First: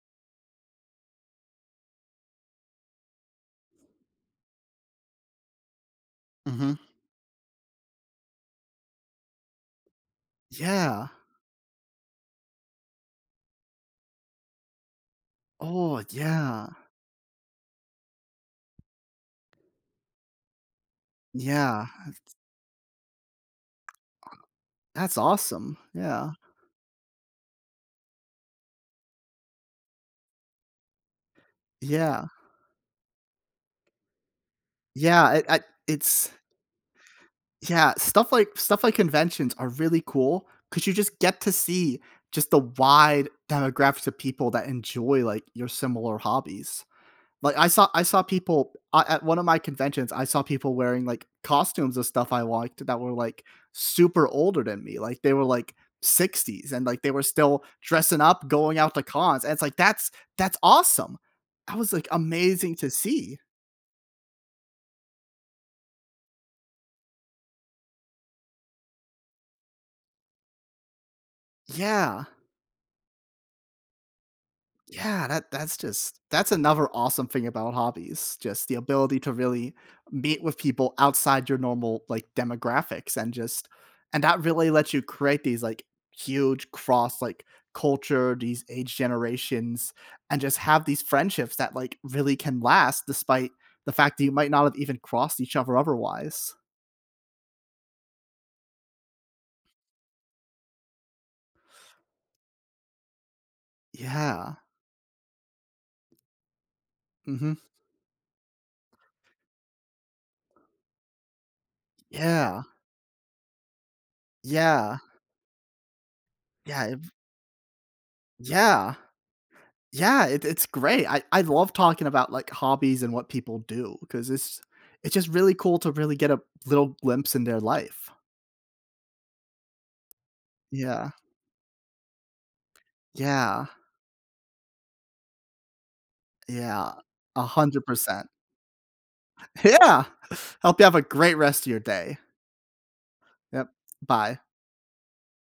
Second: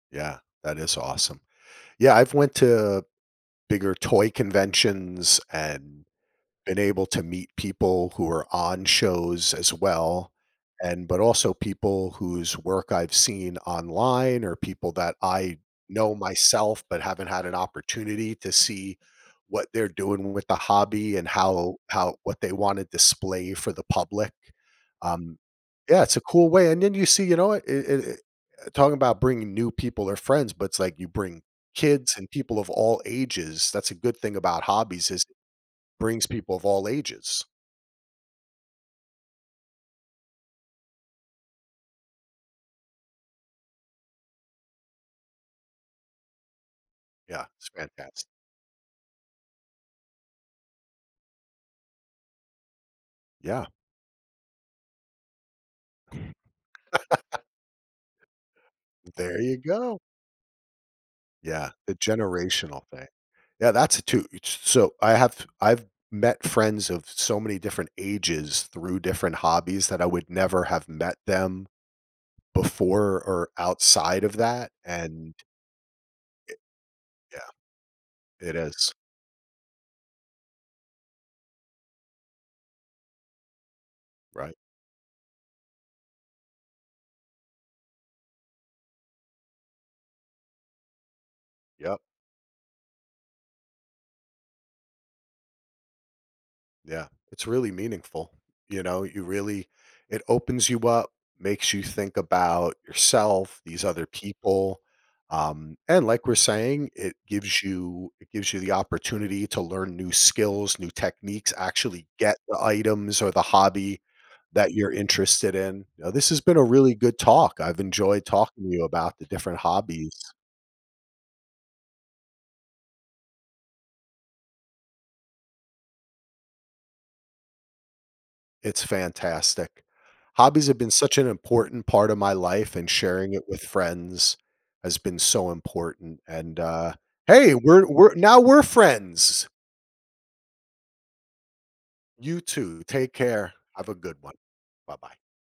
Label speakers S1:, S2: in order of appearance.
S1: Yeah, that is awesome. Yeah, I've went to bigger toy conventions and been
S2: Mhm.
S1: able to meet people who are on shows, as well, and
S2: Yeah.
S1: but, also, people whose work I've seen online or people that I
S2: Oh,
S1: know
S2: yeah.
S1: myself, but haven't had an opportunity to see what they're doing with the hobby and how
S2: Yeah,
S1: how
S2: it's
S1: what they wanna display for the public,
S2: That's
S1: um
S2: awesome,
S1: yeah, it's a
S2: yeah.
S1: cool way and then you see you know what? Eh eh eh, talk about bringing new people or friends, but it's like you bring kids
S2: Yeah.
S1: and people of all ages, that's a good thing about hobbies is
S2: Yeah,
S1: it
S2: it I
S1: brings
S2: it's
S1: people of all ages.
S2: Yeah, stuff like stuff, like conventions are really cool, 'cause you just get to see, just the wide demographics of people that enjoy, like, your similar hobbies.
S1: Yeah,
S2: Like, I
S1: it's
S2: saw I saw
S1: fantast
S2: people, uh, at 1 of my conventions, I saw people wearing, like, costumes of stuff I liked that were, like,
S1: Yeah.
S2: super older than me, like, they were, like, 60s, and, like, they were still dressing up, going out to
S1: There
S2: cons, and
S1: you
S2: it's, like,
S1: go.
S2: that's that's awesome!
S1: Yeah,
S2: That was,
S1: the
S2: like, amazing
S1: generational
S2: to
S1: thing.
S2: see.
S1: Yeah, that's it, too, s so I have I've met friends of so many different ages through different hobbies that I would never have met them
S2: Yeah.
S1: before or outside of that,
S2: Yeah,
S1: and
S2: that that's just that's
S1: i
S2: another, awesome thing
S1: yeah.
S2: about hobbies,
S1: It
S2: just, the
S1: is.
S2: ability to really meet with people outside your normal, like, demographics, and just and that
S1: Right.
S2: really lets you create these, like, huge cross, like, culture, these age generations, and just have these friendships that, like,
S1: Yep.
S2: really can last despite the fact that you might not have even crossed each other otherwise.
S1: Yeah, it's really meaningful, you know, you really it opens you up, makes you think about yourself, these other
S2: Yeah.
S1: people, um, and, like we're saying, it
S2: Mhm.
S1: gives you it gives you the opportunity to learn new skills, new techniques, actually get the
S2: Yeah.
S1: items or the hobby that you're
S2: Yeah.
S1: interested in uh, this has been a
S2: Yeah,
S1: really
S2: it f
S1: good talk, I've enjoyed talking to you
S2: Yeah.
S1: about the different
S2: Yeah,
S1: hobbies.
S2: it it's great, I I love talking about, like, hobbies and what people do, 'cause it's it's, just, really cool to really get a little glimpse in their life.
S1: It's fantastic. Hobbies have been
S2: Yeah.
S1: such an important part of my life and sharing it with
S2: Yeah.
S1: friends has been so important, and, uh
S2: Yeah, a
S1: hey! We're
S2: hundred
S1: we're
S2: percent.
S1: now we're friends!
S2: Yeah! Hope you have a great rest of your day.
S1: You too, take care,
S2: Yep,
S1: have a good one.
S2: bye.
S1: Bye-bye.